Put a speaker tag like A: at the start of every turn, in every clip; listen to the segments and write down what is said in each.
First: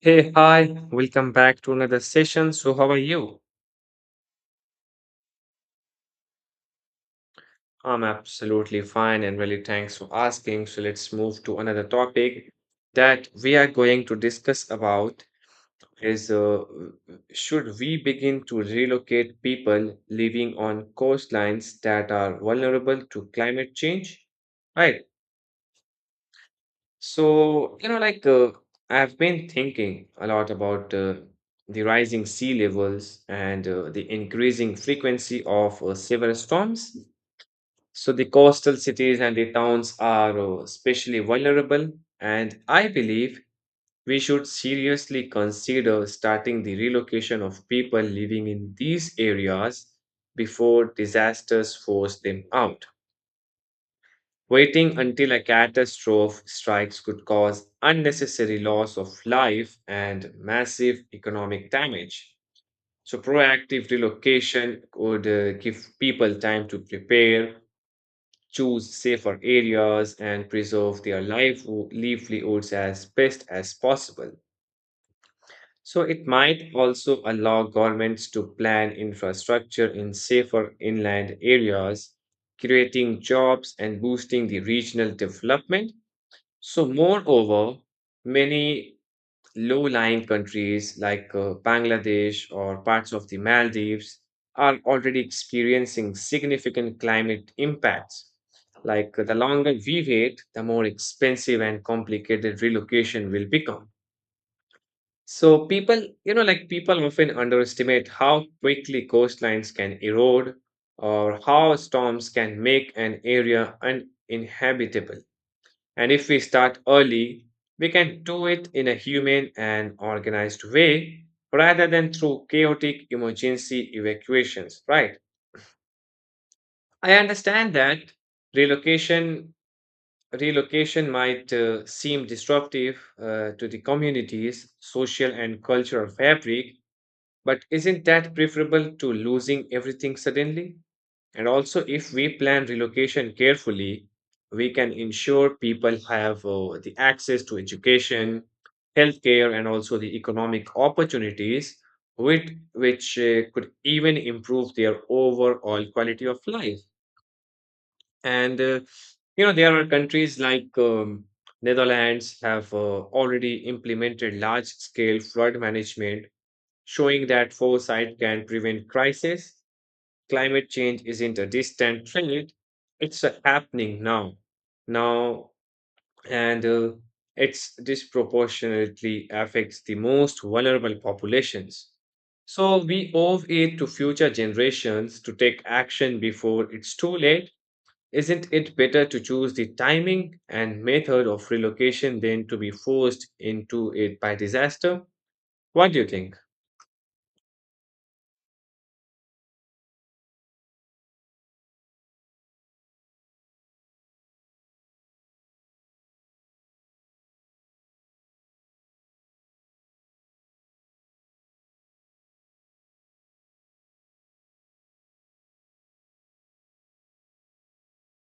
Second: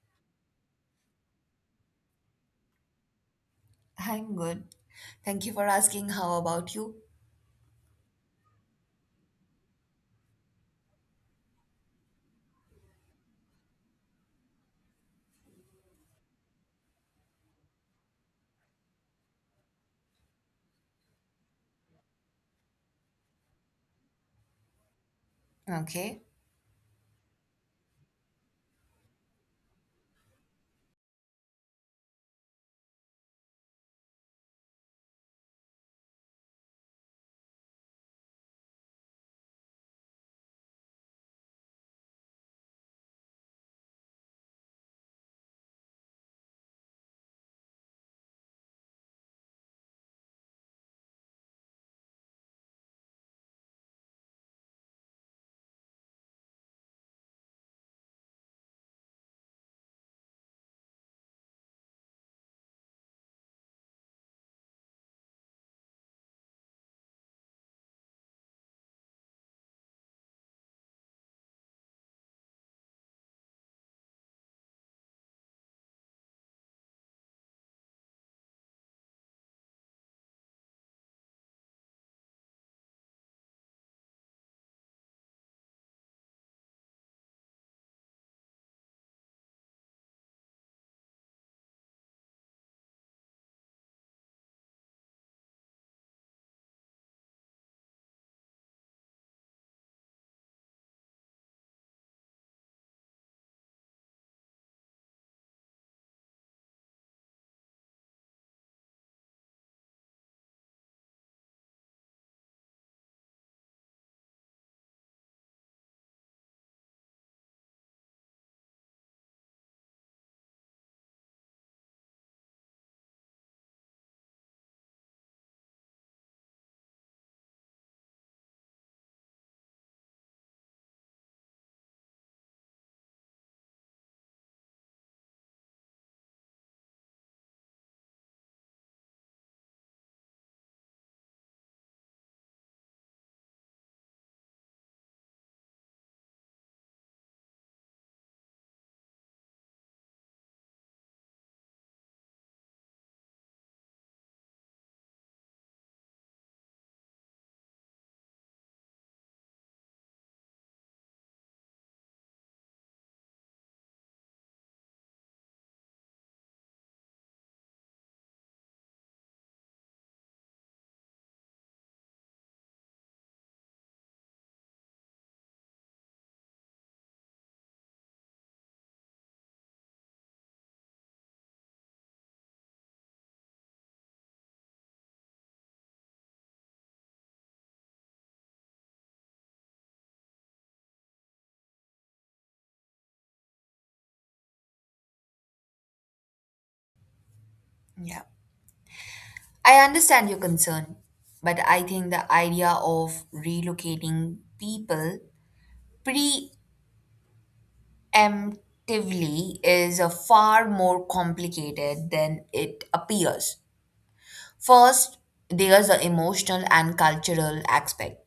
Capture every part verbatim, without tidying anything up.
A: Hey, hi, welcome back to another session. So, how are you?
B: I'm good. Thank you for asking. How about you?
A: I'm absolutely fine and really thanks for asking. So, let's move to another topic that we are going to discuss about is uh, should we begin to relocate people living on coastlines that are vulnerable to climate change? Right.
B: Okay.
A: So, you know, like uh, I've been thinking a lot about uh, the rising sea levels and uh, the increasing frequency of uh, severe storms. So, the coastal cities and the towns are uh, especially vulnerable, and I believe we should seriously consider starting the relocation of people living in these areas before disasters force them out. Waiting until a catastrophe strikes could cause unnecessary loss of life and massive economic damage. So, proactive relocation could uh, give people time to prepare, choose safer areas, and preserve their life- livelihoods as best as possible. So, it might also allow governments to plan infrastructure in safer inland areas, creating jobs and boosting the regional development. So, moreover, many low lying countries like uh, Bangladesh or parts of the Maldives are already experiencing significant climate impacts. Like uh, the longer we wait, the more expensive and complicated relocation will become. So, people, you know, like people often underestimate how quickly coastlines can erode or how storms can make an area uninhabitable. And if we start early, we can do it in a humane and organized way rather than through chaotic emergency evacuations, right? I understand that relocation relocation might uh, seem disruptive uh, to the community's social and cultural fabric, but isn't that preferable to losing everything suddenly? And also, if we plan relocation carefully, we can ensure people have uh, the access to education, healthcare, and also the economic opportunities, which, which uh, could even improve their overall quality of life. And uh, you know, there are countries like um, Netherlands have uh, already implemented large-scale flood management, showing that foresight can prevent crisis. Climate change isn't a distant threat. It's uh, happening now now, and uh, it's disproportionately affects the most vulnerable populations. So we owe it to future generations to take action before it's too late. Isn't it better to choose the timing and method of relocation than to be forced into it by disaster? What do you think?
B: Yeah. I understand your concern, but I think the idea of relocating people preemptively is a far more complicated than it appears. First, there's the emotional and cultural aspect.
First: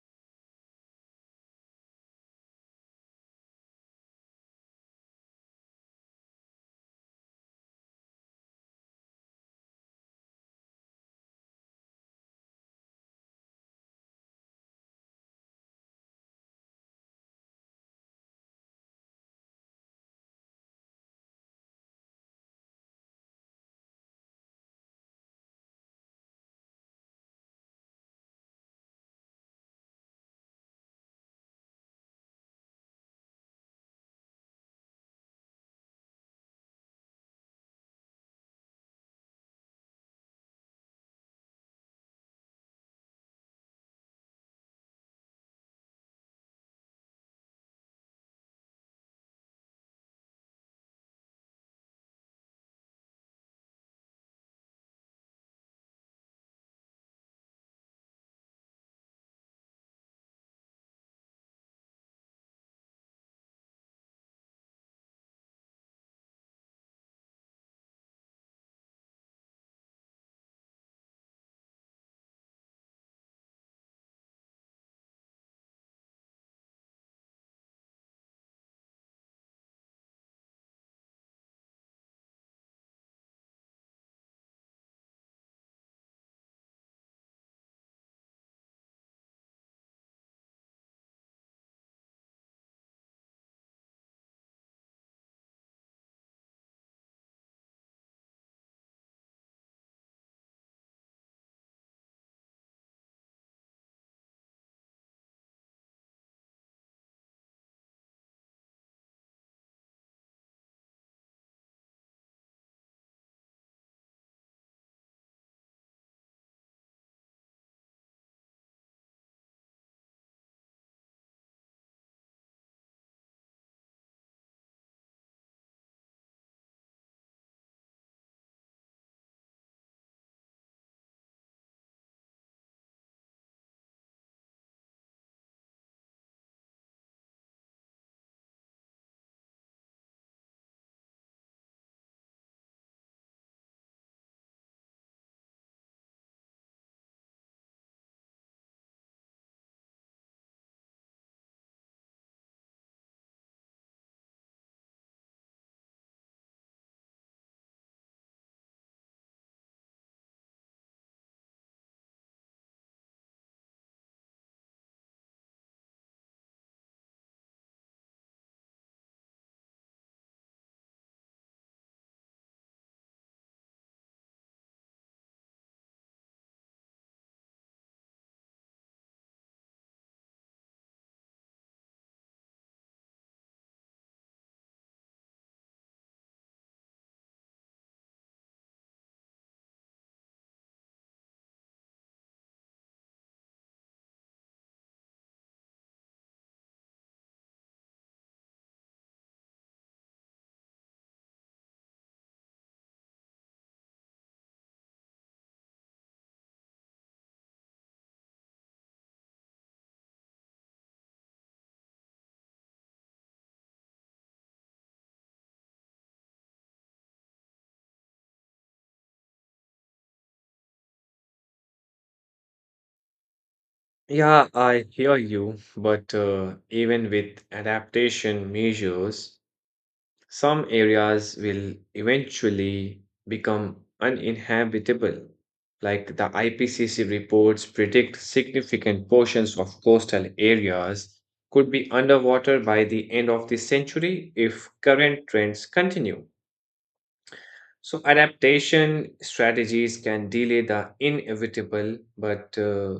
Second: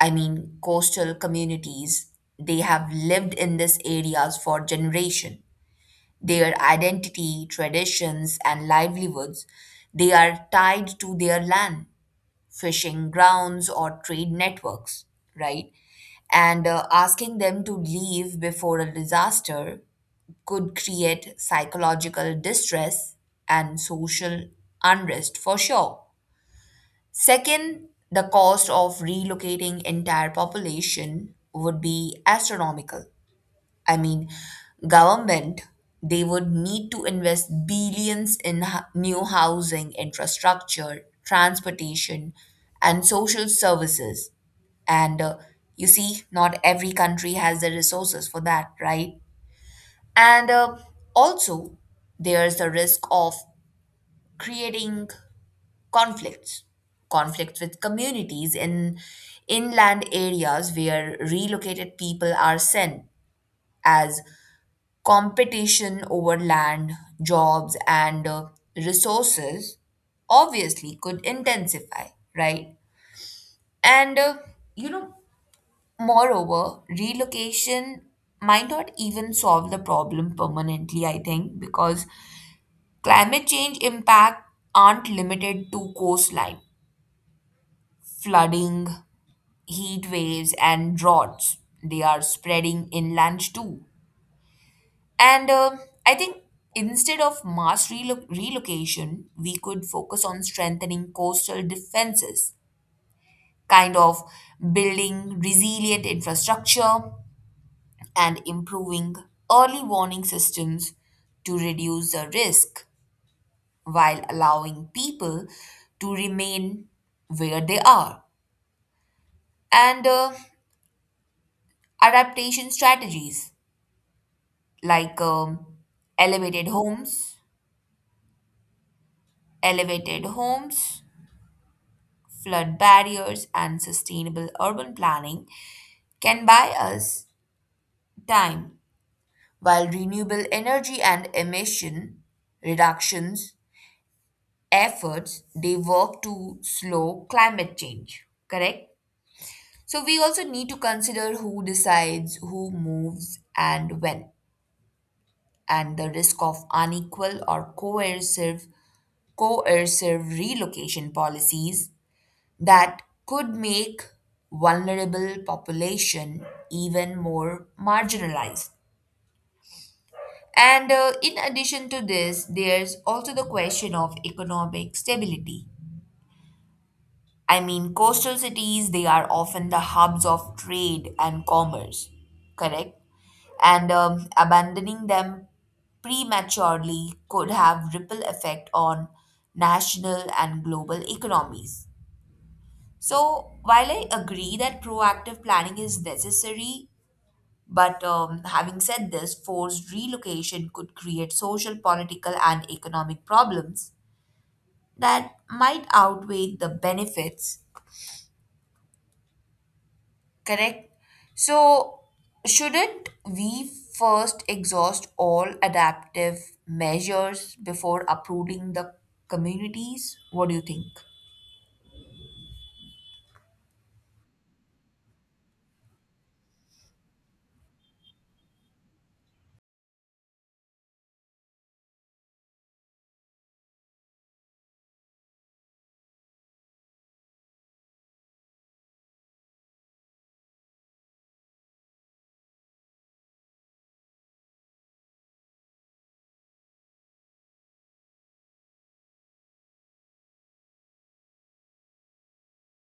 B: I mean, coastal communities, they have lived in these areas for generation. Their identity, traditions, and livelihoods. They are tied to their land, fishing grounds, or trade networks, right? And uh, asking them to leave before a disaster could create psychological distress and social unrest for sure. Second, the cost of relocating entire population would be astronomical. I mean, government, they would need to invest billions in ho- new housing, infrastructure, transportation, and social services. And uh, you see, not every country has the resources for that, right? And uh, also, there's the risk of creating conflicts, conflicts with communities in inland areas where relocated people are sent as competition over land, jobs, and uh, resources obviously could intensify, right? And, uh, you know, moreover, relocation might not even solve the problem permanently, I think, because climate change impact aren't limited to coastline, flooding, heat waves, and droughts. They are spreading inland too. And um I think instead of mass relo- relocation, we could focus on strengthening coastal defenses, kind of building resilient infrastructure and improving early warning systems to reduce the risk while allowing people to remain where they are. And uh, adaptation strategies like um, elevated homes elevated homes flood barriers, and sustainable urban planning can buy us time, while renewable energy and emission reductions efforts they work to slow climate change, correct? So we also need to consider who decides who moves and when, and the risk of unequal or coercive coercive relocation policies that could make vulnerable population even more marginalized. And uh, in addition to this, there's also the question of economic stability. I mean, coastal cities, they are often the hubs of trade and commerce, correct? And um, abandoning them prematurely could have ripple effect on national and global economies. So, while I agree that proactive planning is necessary, but um, having said this, forced relocation could create social, political, and economic problems that might outweigh the benefits. Correct? So, shouldn't we first exhaust all adaptive measures before uprooting the communities? What do you think?
A: Yeah, I hear you, but uh, even with adaptation measures, some areas will eventually become uninhabitable. Like the I P C C reports predict significant portions of coastal areas could be underwater by the end of the century if current trends continue. So, adaptation strategies can delay the inevitable but uh,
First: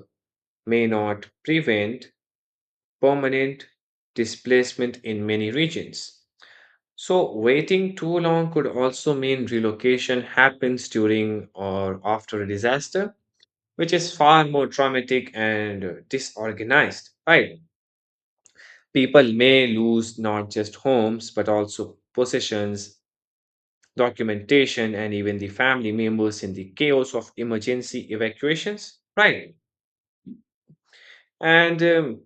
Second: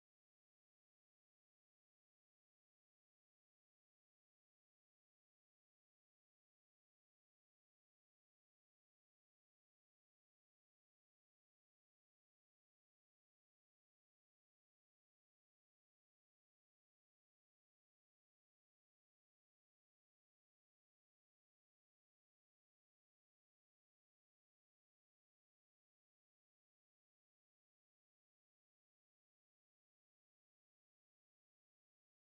A: may not prevent permanent displacement in many regions. So, waiting too long could also mean relocation happens during or after a disaster, which is far more traumatic and uh, disorganized, right? People may lose not just homes, but also possessions, documentation, and even the family members in the chaos of emergency evacuations, right? And um,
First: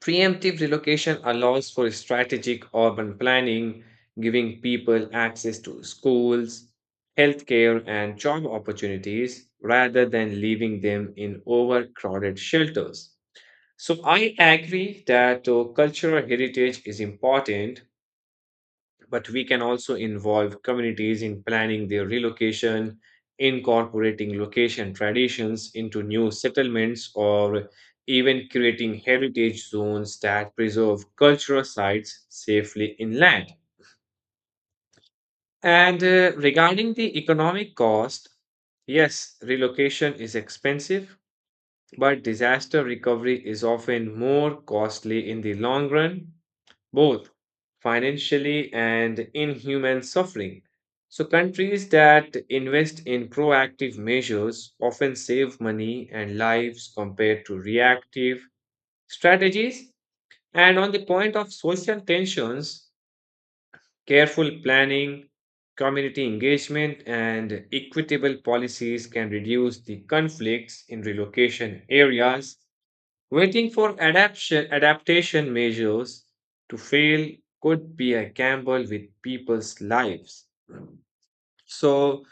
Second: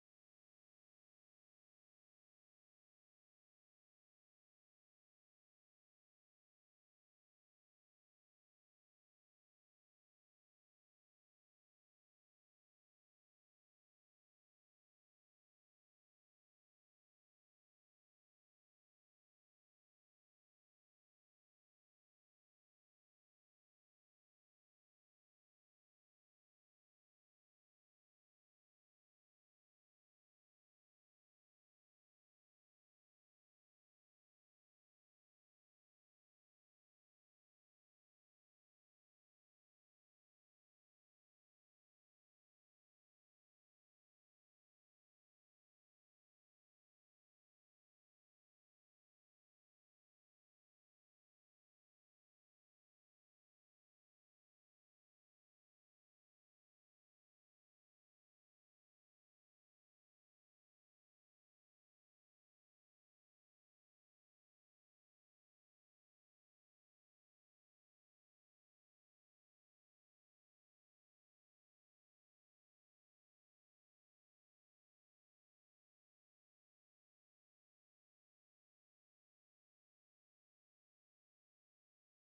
A: preemptive relocation allows for strategic urban planning, giving people access to schools, healthcare, and job opportunities rather than leaving them in overcrowded shelters. So, I agree that uh, cultural heritage is important, but we can also involve communities in planning their relocation, incorporating location traditions into new settlements, or even creating heritage zones that preserve cultural sites safely inland. And uh, regarding the economic cost, yes, relocation is expensive, but disaster recovery is often more costly in the long run, both financially and in human suffering. So, countries that invest in proactive measures often save money and lives compared to reactive strategies. And on the point of social tensions, careful planning, community engagement, and equitable policies can reduce the conflicts in relocation areas. Waiting for adaptation, adaptation measures to fail could be a gamble with people's lives. So,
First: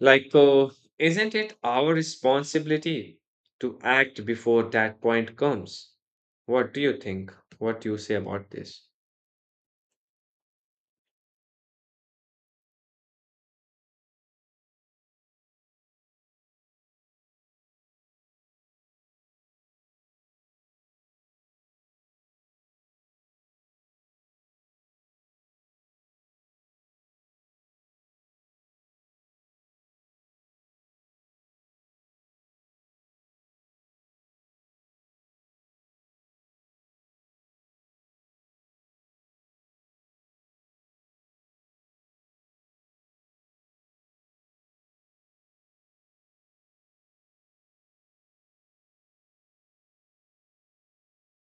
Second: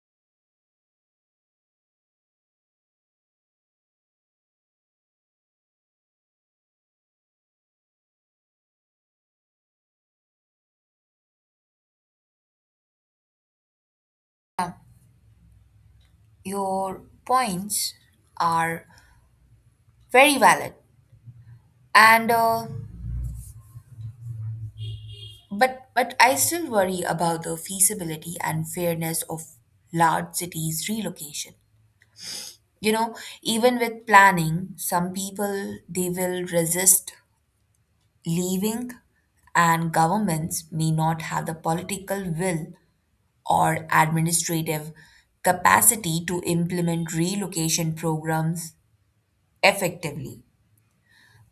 A: like, uh, isn't it our responsibility to act before that point comes? What do you think? What do you say about this?
B: Your points are very valid. And uh, But but I still worry about the feasibility and fairness of large cities relocation. You know, even with planning, some people they will resist leaving and governments may not have the political will or administrative capacity to implement relocation programs effectively.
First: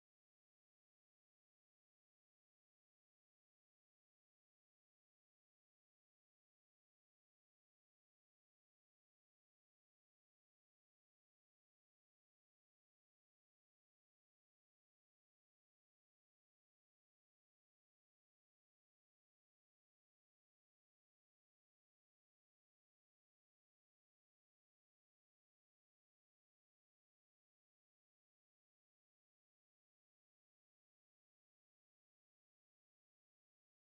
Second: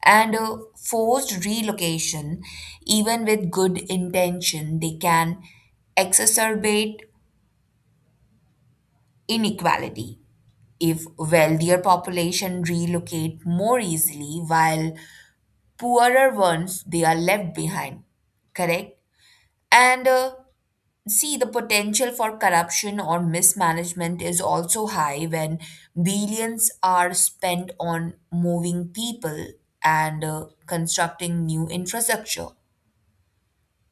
B: And uh, forced relocation, even with good intention, they can exacerbate inequality. If wealthier population relocate more easily while poorer ones they are left behind, correct? And uh, see, the potential for corruption or mismanagement is also high when billions are spent on moving people and uh, constructing new infrastructure.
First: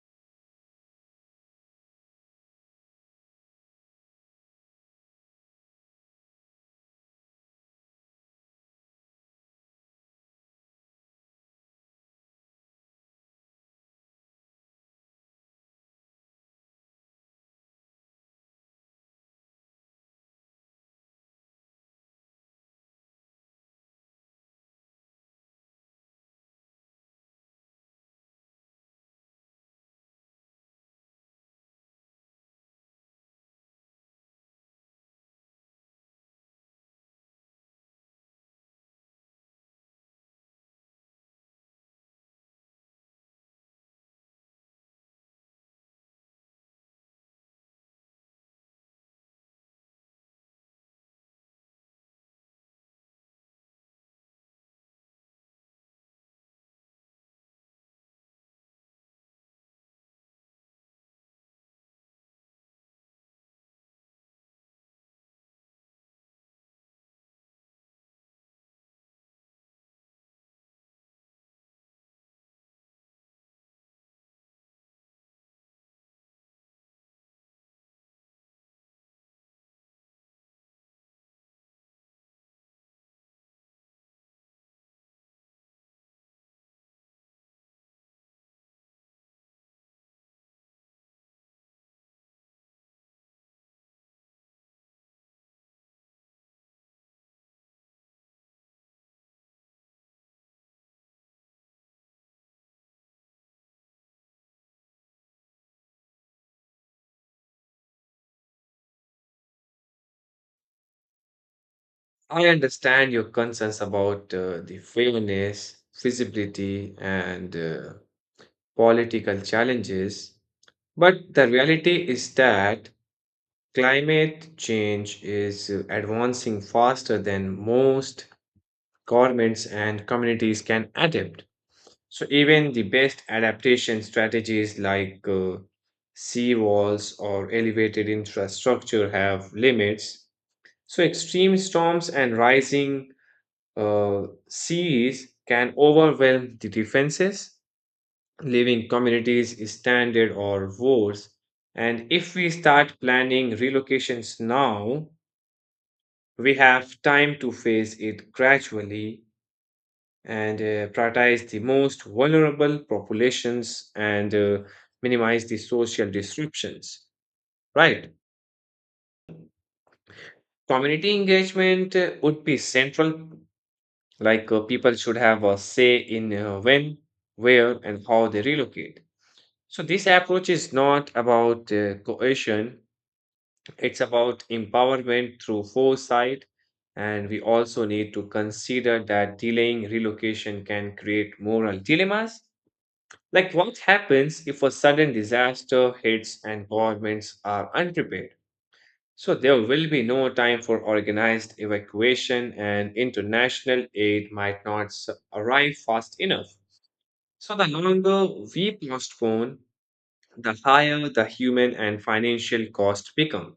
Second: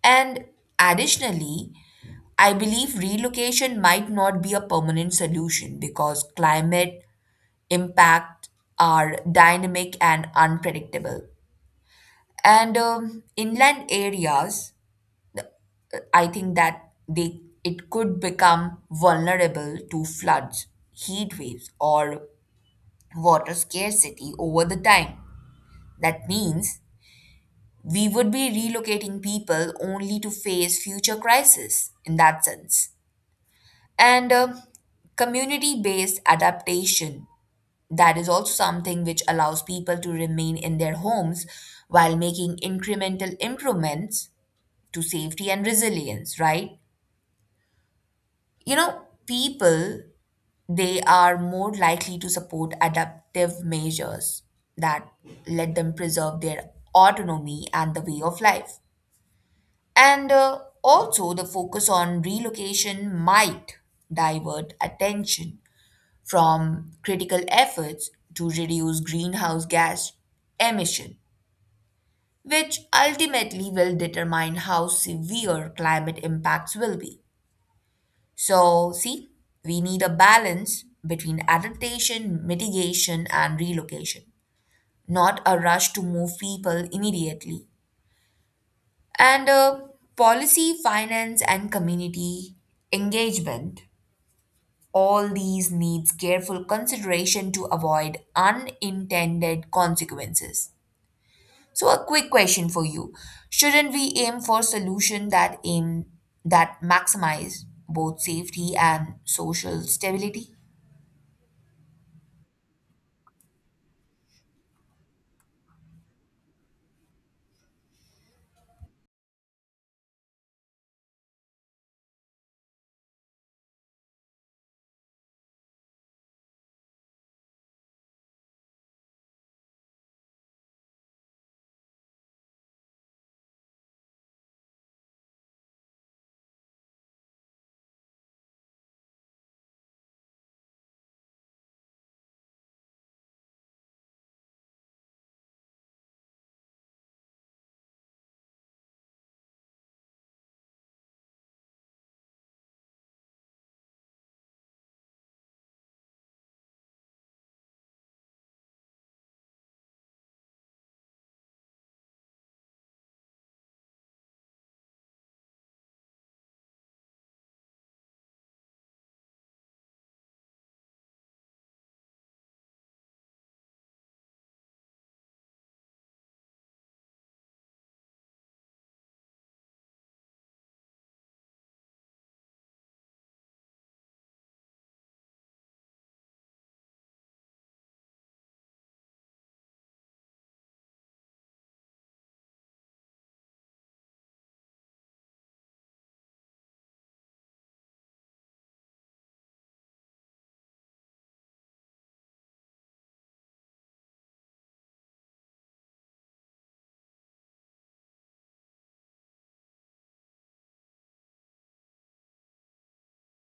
B: And additionally, I believe relocation might not be a permanent solution because climate impact are dynamic and unpredictable. And um, inland areas, I think that they it could become vulnerable to floods, heat waves, or water scarcity over the time. That means we would be relocating people only to face future crises in that sense. And um, community based adaptation. That is also something which allows people to remain in their homes while making incremental improvements to safety and resilience, right? You know, people, they are more likely to support adaptive measures that let them preserve their autonomy and the way of life. And uh, also, the focus on relocation might divert attention from critical efforts to reduce greenhouse gas emission, which ultimately will determine how severe climate impacts will be. So, see, we need a balance between adaptation, mitigation, and relocation, not a rush to move people immediately. And uh, policy, finance, and community engagement. All these needs careful consideration to avoid unintended consequences. So a quick question for you. Shouldn't we aim for solution that aim that maximize both safety and social stability?
A: I understand your concerns about uh, the fairness, feasibility, and uh, political challenges, but the reality is that climate change is uh, advancing faster than most governments and communities can adapt. So, even the best adaptation strategies like uh, sea walls or elevated infrastructure have limits. So, extreme storms and rising uh, seas can overwhelm the defenses, leaving communities stranded or worse. And if we start planning relocations now, we have time to phase it gradually and uh, prioritize the most vulnerable populations and uh, minimize the social disruptions. Right. Community engagement uh, would be central, like uh, people should have a say in uh, when, where, and how they relocate. So, this approach is not about uh, coercion, it's about empowerment through foresight, and we also need to consider that delaying relocation can create moral dilemmas. Like, what happens if a sudden disaster hits and governments are unprepared? So, there will be no time for organized evacuation, and international aid might not s- arrive fast enough. So, the longer we postpone, the higher the human and financial cost become.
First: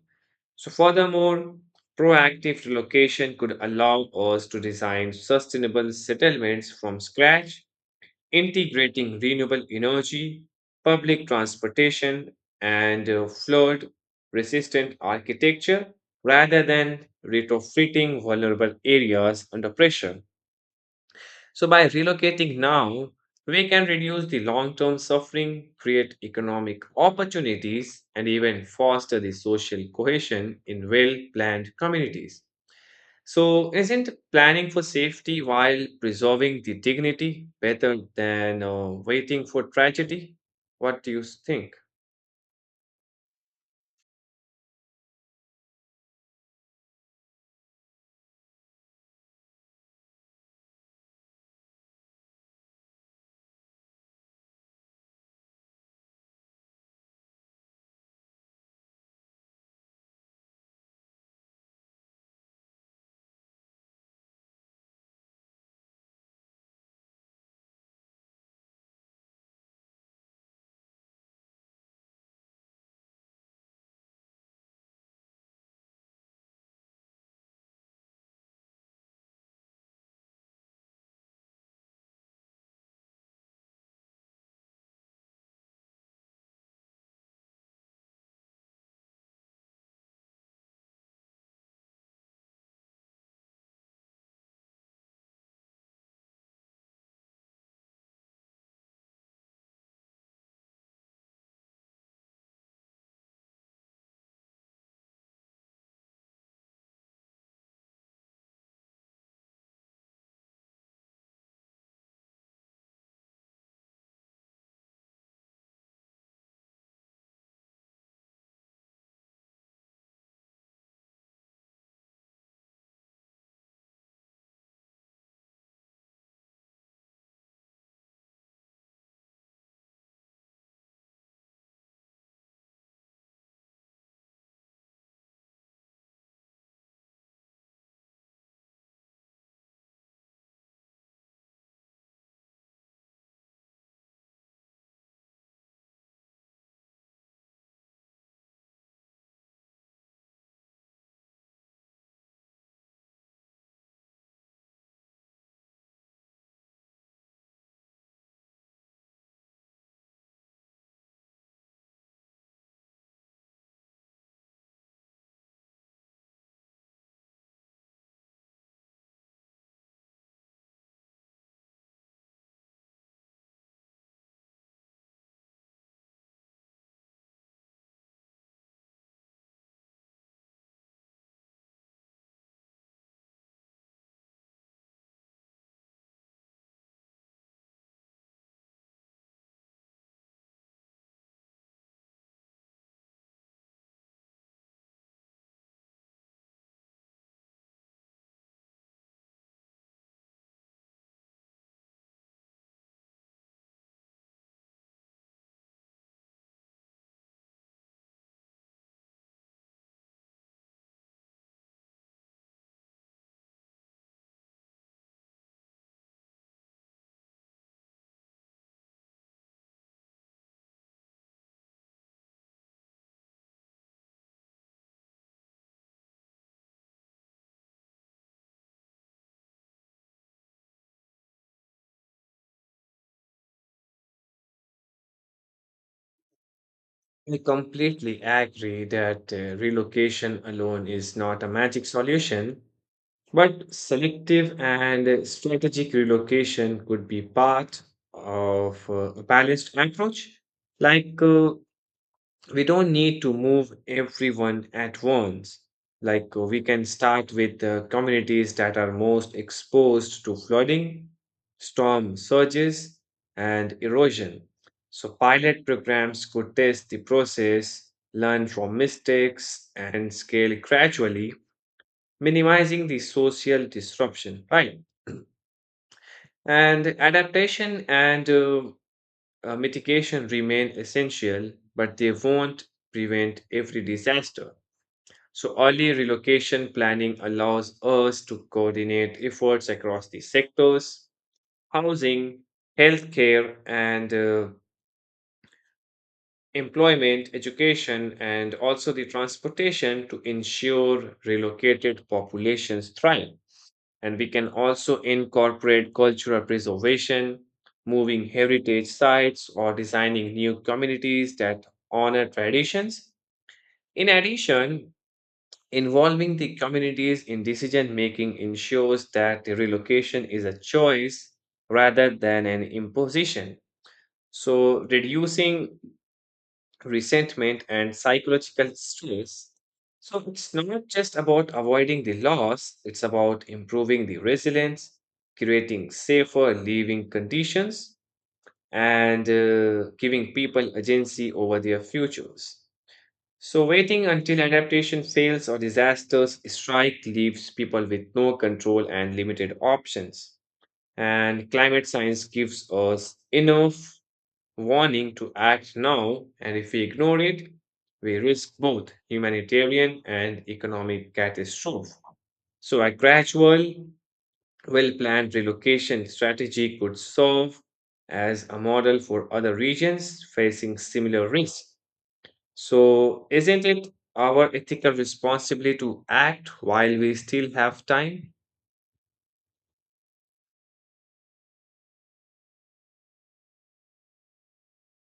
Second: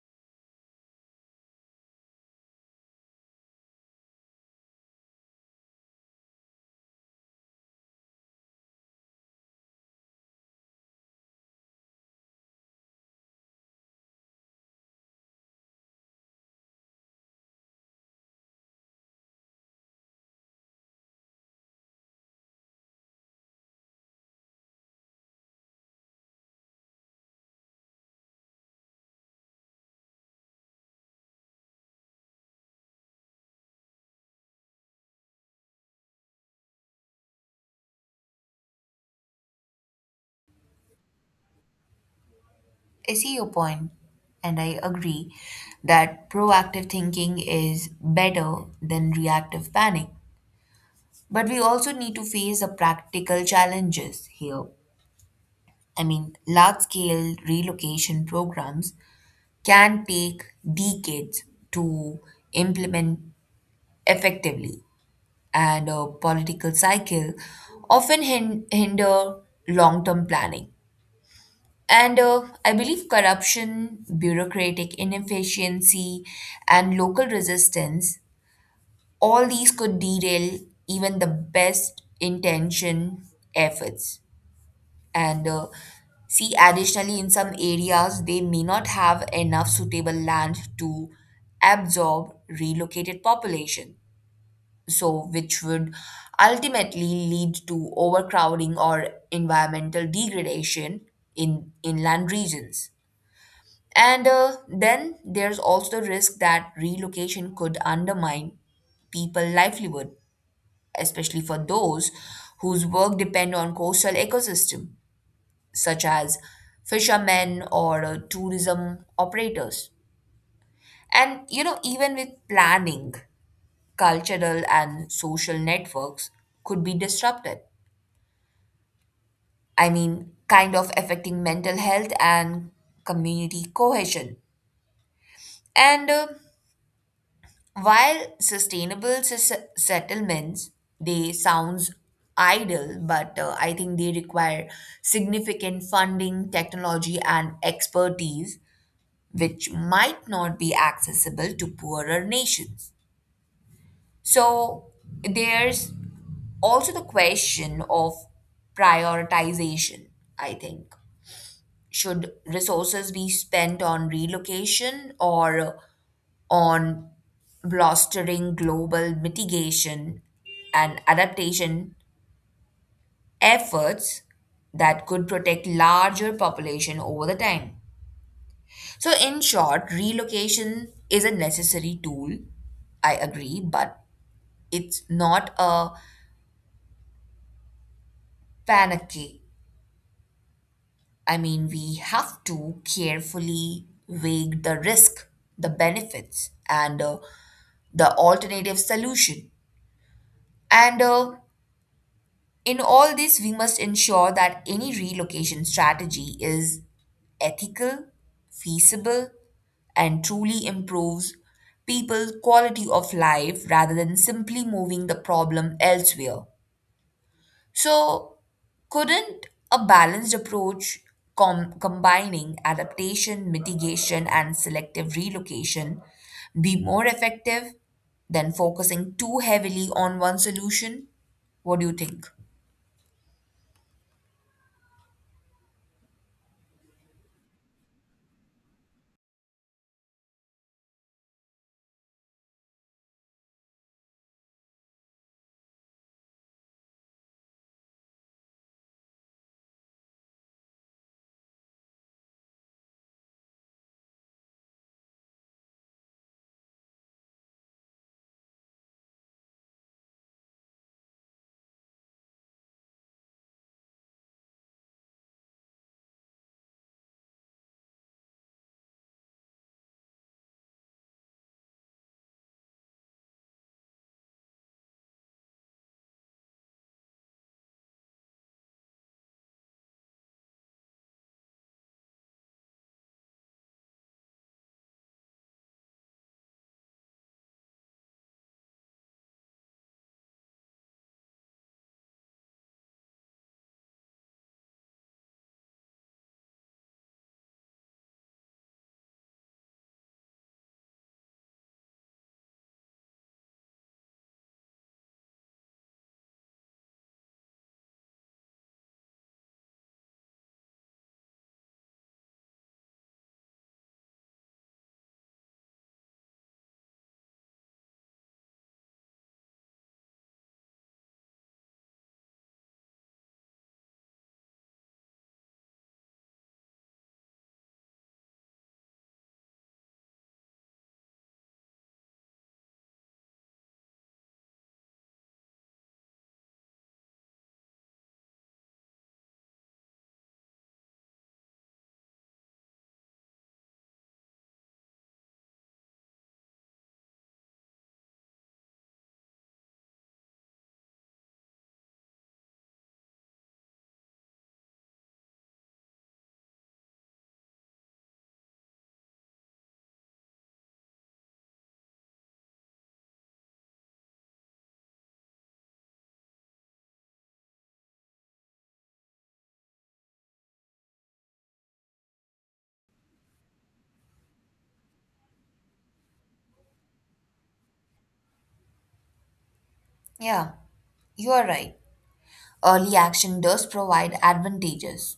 A: So, furthermore, proactive relocation could allow us to design sustainable settlements from scratch, integrating renewable energy, public transportation, and uh, flood resistant architecture rather than retrofitting vulnerable areas under pressure. So, by relocating now, we can reduce the long term suffering, create economic opportunities, and even foster the social cohesion in well planned communities. So, isn't planning for safety while preserving the dignity better than uh, waiting for tragedy? What do you think?
B: I see your point and I agree that proactive thinking is better than reactive panic. But we also need to face the practical challenges here. I mean, large scale relocation programs can take decades to implement effectively, and a political cycle often hin- hinder long term planning. And uh, I believe corruption, bureaucratic inefficiency, and local resistance, all these could derail even the best intention efforts. And uh, see, additionally, in some areas, they may not have enough suitable land to absorb relocated population. So, which would ultimately lead to overcrowding or environmental degradation in inland regions. And uh, then there's also the risk that relocation could undermine people livelihood, especially for those whose work depend on coastal ecosystem such as fishermen or uh, tourism operators. And you know, even with planning, cultural and social networks could be disrupted. I mean, kind of affecting mental health and community cohesion. And uh, while sustainable s- settlements, they sounds idle, but uh, I think they require significant funding, technology, and expertise which might not be accessible to poorer nations. So there's also the question of prioritization, I think. Should resources be spent on relocation or on bolstering global mitigation and adaptation efforts that could protect larger population over the time? So, in short, relocation is a necessary tool. I agree, but it's not a panacea. I mean, we have to carefully weigh the risk, the benefits, and uh, the alternative solution. And uh, in all this, we must ensure that any relocation strategy is ethical, feasible, and truly improves people's quality of life rather than simply moving the problem elsewhere. So, couldn't a balanced approach com- combining adaptation, mitigation, and selective relocation be more effective than focusing too heavily on one solution? What do you think?
A: I completely agree that uh, relocation alone is not a magic solution. But selective and strategic relocation could be part of uh, a balanced approach. Like, uh, we don't need to move everyone at once. Like, uh, we can start with the communities that are most exposed to flooding, storm surges, and erosion. So, pilot programs could test the process, learn from mistakes, and scale gradually, minimizing the social disruption, right? And adaptation and uh, uh, mitigation remain essential, but they won't prevent every disaster. So, early relocation planning allows us to coordinate efforts across the sectors: housing, healthcare, and uh, employment, education, and also the transportation to ensure relocated populations thrive. And we can also incorporate cultural preservation, moving heritage sites, or designing new communities that honor traditions. In addition, involving the communities in decision making ensures that the relocation is a choice rather than an imposition. So, reducing resentment, and psychological stress. So it's not just about avoiding the loss, it's about improving the resilience, creating safer living conditions, and uh, giving people agency over their futures. So waiting until adaptation fails or disasters strike leaves people with no control and limited options. And climate science gives us enough warning to act now, and if we ignore it, we risk both humanitarian and economic catastrophe. So, a gradual, well planned relocation strategy could serve as a model for other regions facing similar risks. So, isn't it our ethical responsibility to act while we still have time?
B: Yeah. You are right. Early action does provide advantages,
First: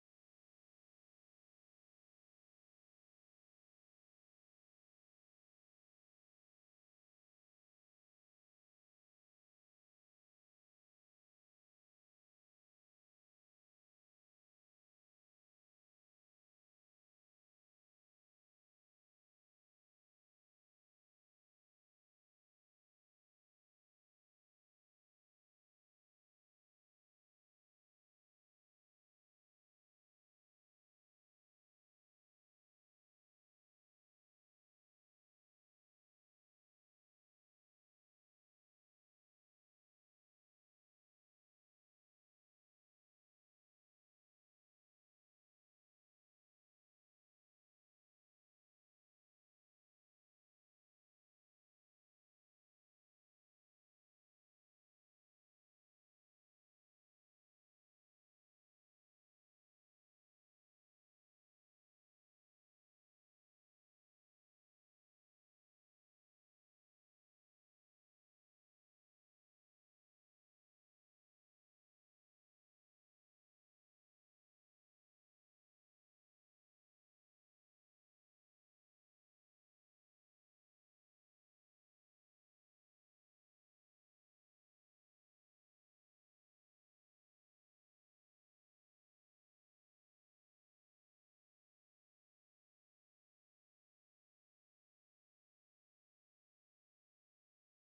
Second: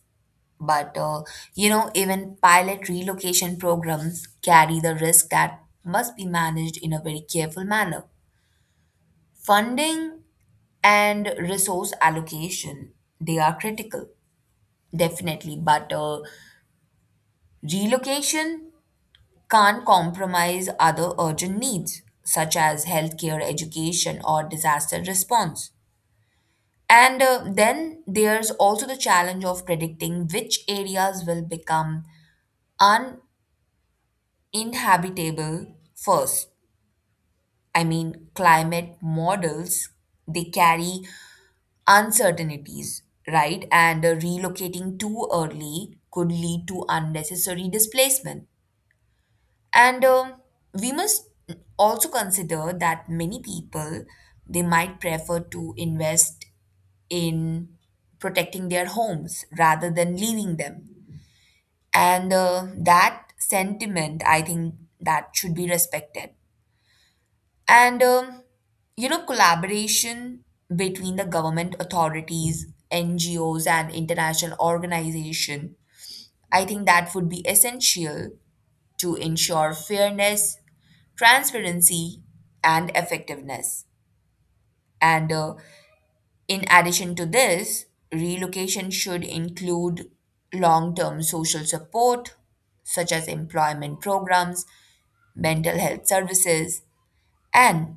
B: but uh, you know, even pilot relocation programs carry the risk that must be managed in a very careful manner. Funding and resource allocation, they are critical, definitely, but uh, relocation can't compromise other urgent needs such as healthcare, education, or disaster response. And uh, then there's also the challenge of predicting which areas will become uninhabitable first. I mean, climate models, they carry uncertainties, right? And uh, relocating too early could lead to unnecessary displacement. And um, we must also consider that many people, they might prefer to invest in protecting their homes rather than leaving them. And uh, that sentiment, I think, that should be respected. And um, you know, collaboration between the government authorities, N G Os, and international organization, I think that would be essential to ensure fairness, transparency, and effectiveness. And uh, in addition to this, relocation should include long term social support, such as employment programs, mental health services, and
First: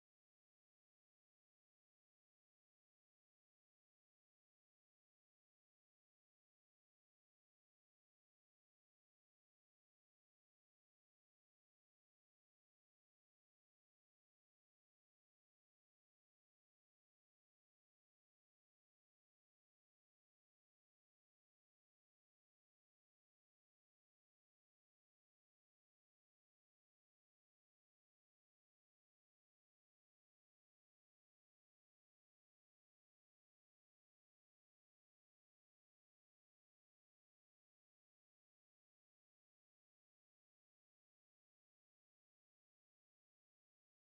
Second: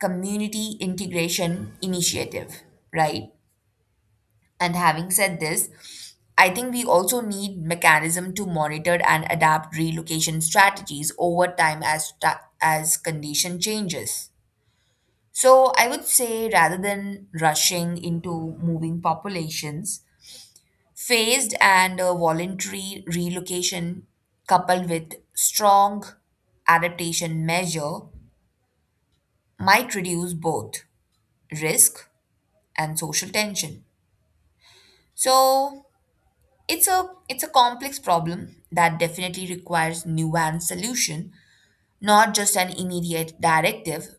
B: community integration initiative, right? And having said this, I think we also need mechanism to monitor and adapt relocation strategies over time as ta- as condition changes. So I would say rather than rushing into moving populations, phased and uh, voluntary relocation, coupled with strong adaptation measure, might reduce both risk and social tension. So it's a it's a complex problem that definitely requires nuanced solution, not just an immediate directive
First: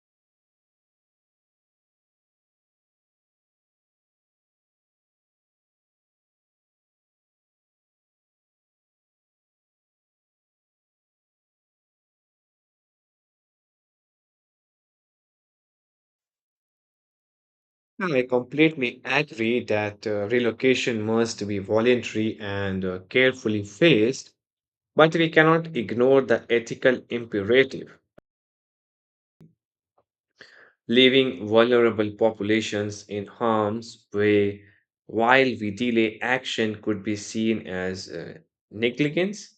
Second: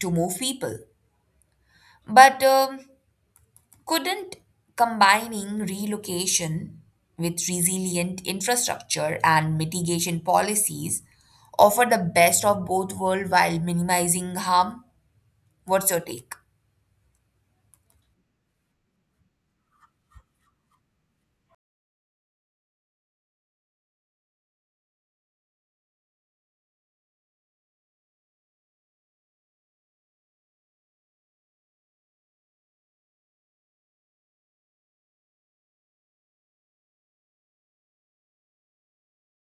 B: to move people. But um, couldn't combining relocation with resilient infrastructure and mitigation policies offer the best of both worlds while minimizing harm? What's your take?
A: No, I completely agree that uh, relocation must be voluntary and uh, carefully phased, but we cannot ignore the ethical imperative. Leaving vulnerable populations in harm's way while we delay action could be seen as uh, negligence.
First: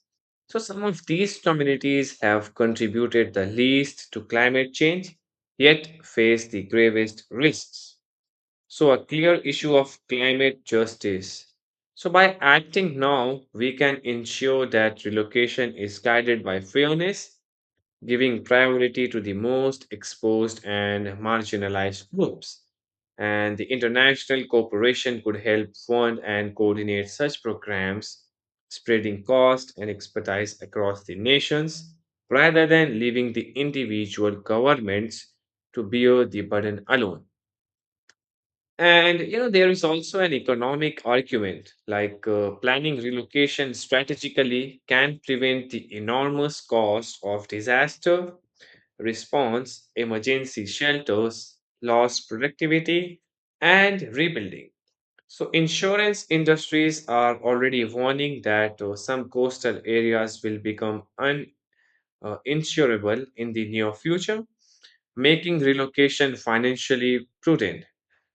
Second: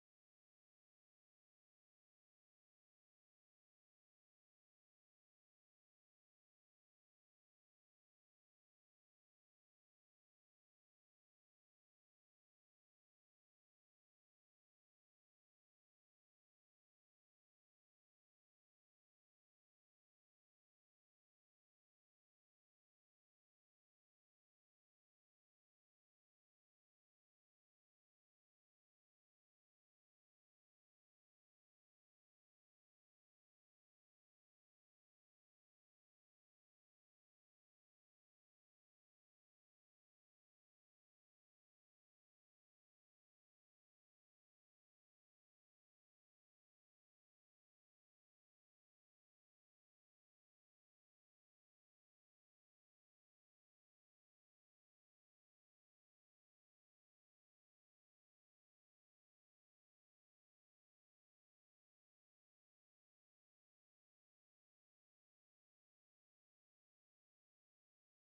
A: So, some of these communities have contributed the least to climate change, yet face the gravest risks. So, a clear issue of climate justice. So, by acting now, we can ensure that relocation is guided by fairness, giving priority to the most exposed and marginalized groups. And the international cooperation could help fund and coordinate such programs, spreading cost and expertise across the nations rather than leaving the individual governments to bear the burden alone. And you know, there is also an economic argument like uh, planning relocation strategically can prevent the enormous cost of disaster response, emergency shelters, lost productivity, and rebuilding. So insurance industries are already warning that uh, some coastal areas will become uninsurable in the near future, making relocation financially prudent.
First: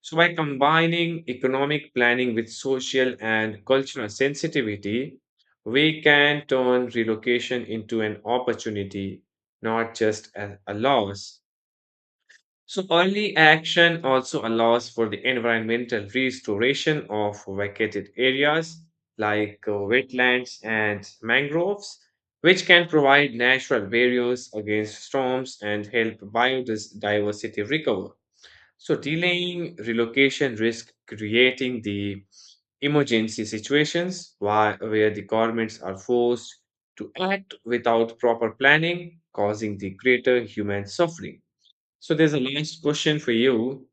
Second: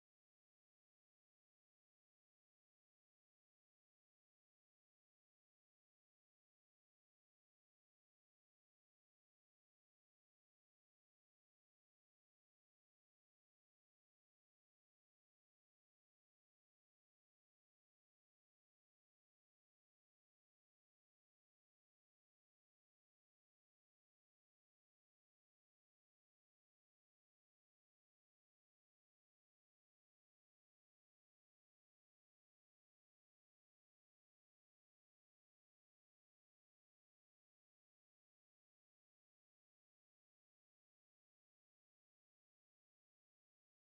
A: So by combining economic planning with social and cultural sensitivity, we can turn relocation into an opportunity, not just a a loss. So early action also allows for the environmental restoration of vacated areas like uh, wetlands and mangroves, which can provide natural barriers against storms and help biodiversity recover. So delaying relocation risk creating the emergency situations whi- where the governments are forced to act without proper planning, causing the greater human suffering. So there's a last question for you.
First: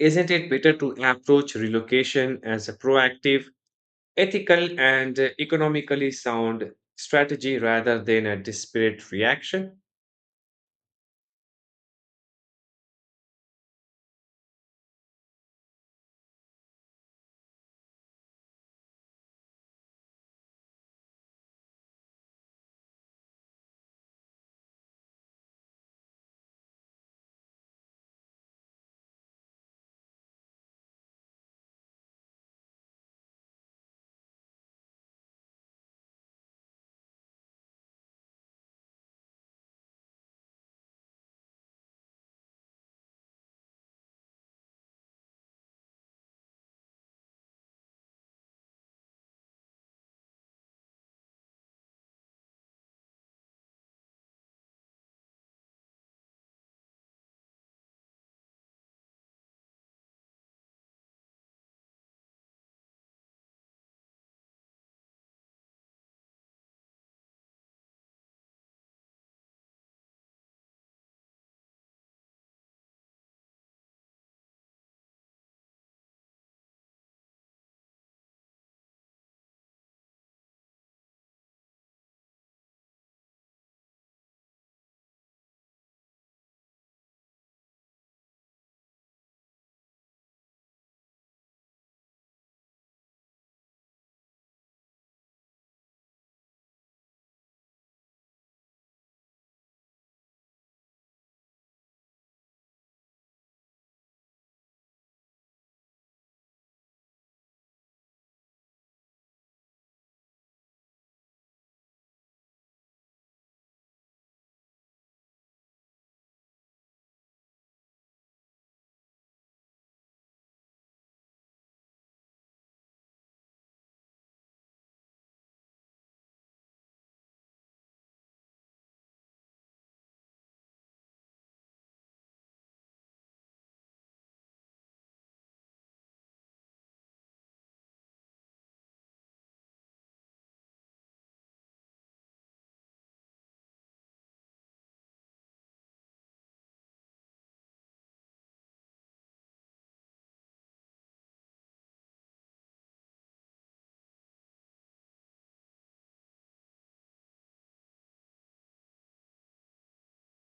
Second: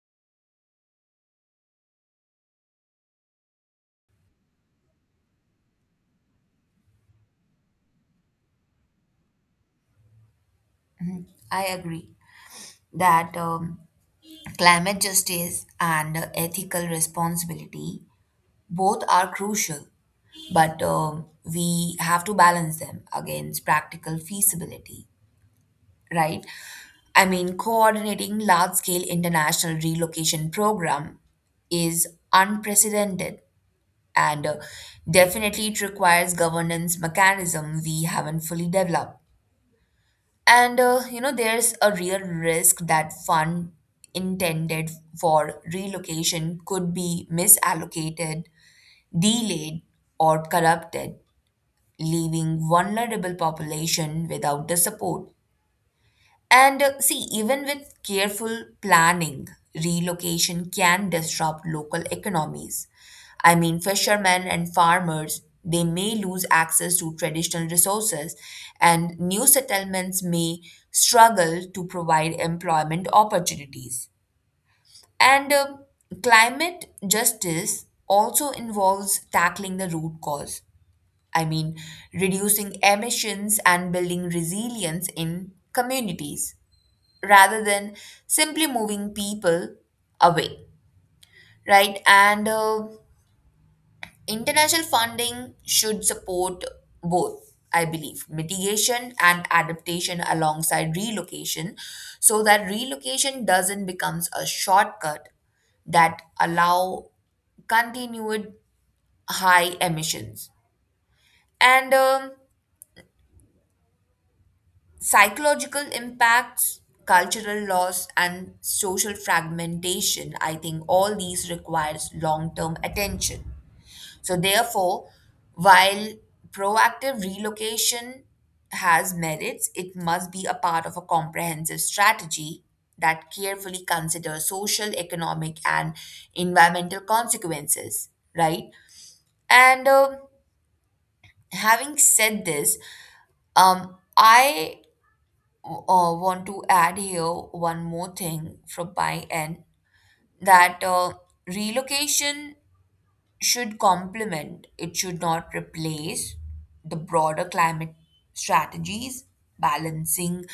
A: Isn't it better to approach relocation as a proactive, ethical, and uh, economically sound strategy rather than a desperate reaction?
B: I agree that um, climate justice and ethical responsibility both are crucial, but um, we have to balance them against practical feasibility, right? I mean, coordinating large scale international relocation program is unprecedented and uh, definitely it requires governance mechanism we haven't fully developed. And uh, you know, there's a real risk that fund intended for relocation could be misallocated, delayed, or corrupted, leaving vulnerable population without the support. And uh, see, even with careful planning, relocation can disrupt local economies. I mean, fishermen and farmers, they may lose access to traditional resources, and new settlements may struggle to provide employment opportunities. And uh, climate justice also involves tackling the root cause. I mean, reducing emissions and building resilience in communities rather than simply moving people away, right? And uh, international funding should support both, I believe, mitigation and adaptation alongside relocation, so that relocation doesn't becomes a shortcut that allow continued high emissions. And um, psychological impacts, cultural loss, and social fragmentation, I think all these requires long-term attention. So therefore, while proactive relocation has merits, it must be a part of a comprehensive strategy that carefully considers social, economic, and environmental consequences, right? And um having said this, um, I uh, want to add here one more thing from my end that uh, relocation should complement, it should not replace the broader climate strategies, balancing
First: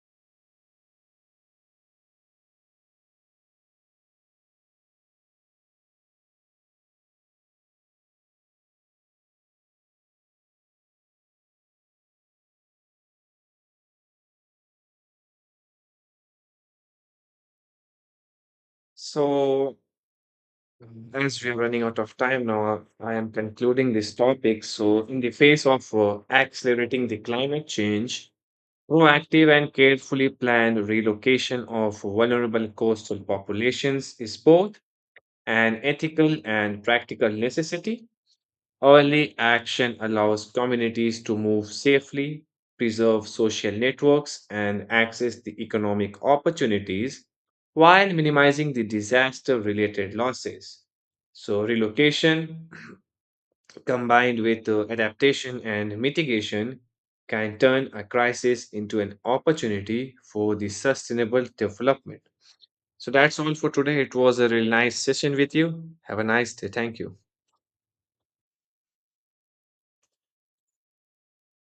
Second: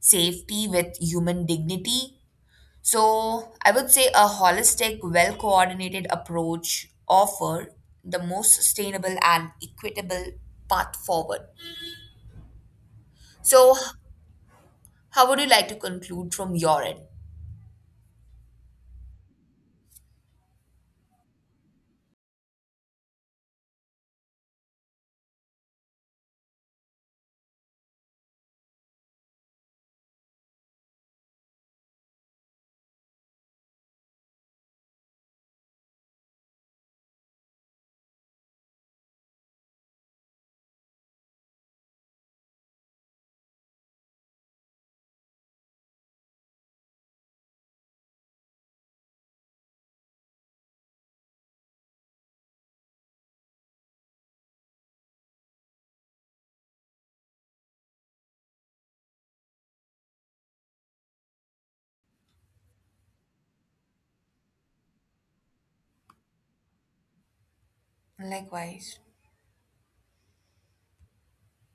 B: safety with human dignity. So, I would say a holistic, well coordinated approach offer the most sustainable and equitable path forward. So, how would you like to conclude from your end?
A: So, um, as we are running out of time now, I am concluding this topic. So, in the face of uh, accelerating the climate change, proactive and carefully planned relocation of vulnerable coastal populations is both an ethical and practical necessity. Early action allows communities to move safely, preserve social networks, and access the economic opportunities while minimizing the disaster related losses. So, relocation combined with uh, adaptation and mitigation can turn a crisis into an opportunity for the sustainable development. So, that's all for today. It was a really nice session with you. Have a nice day. Thank you.
B: Likewise.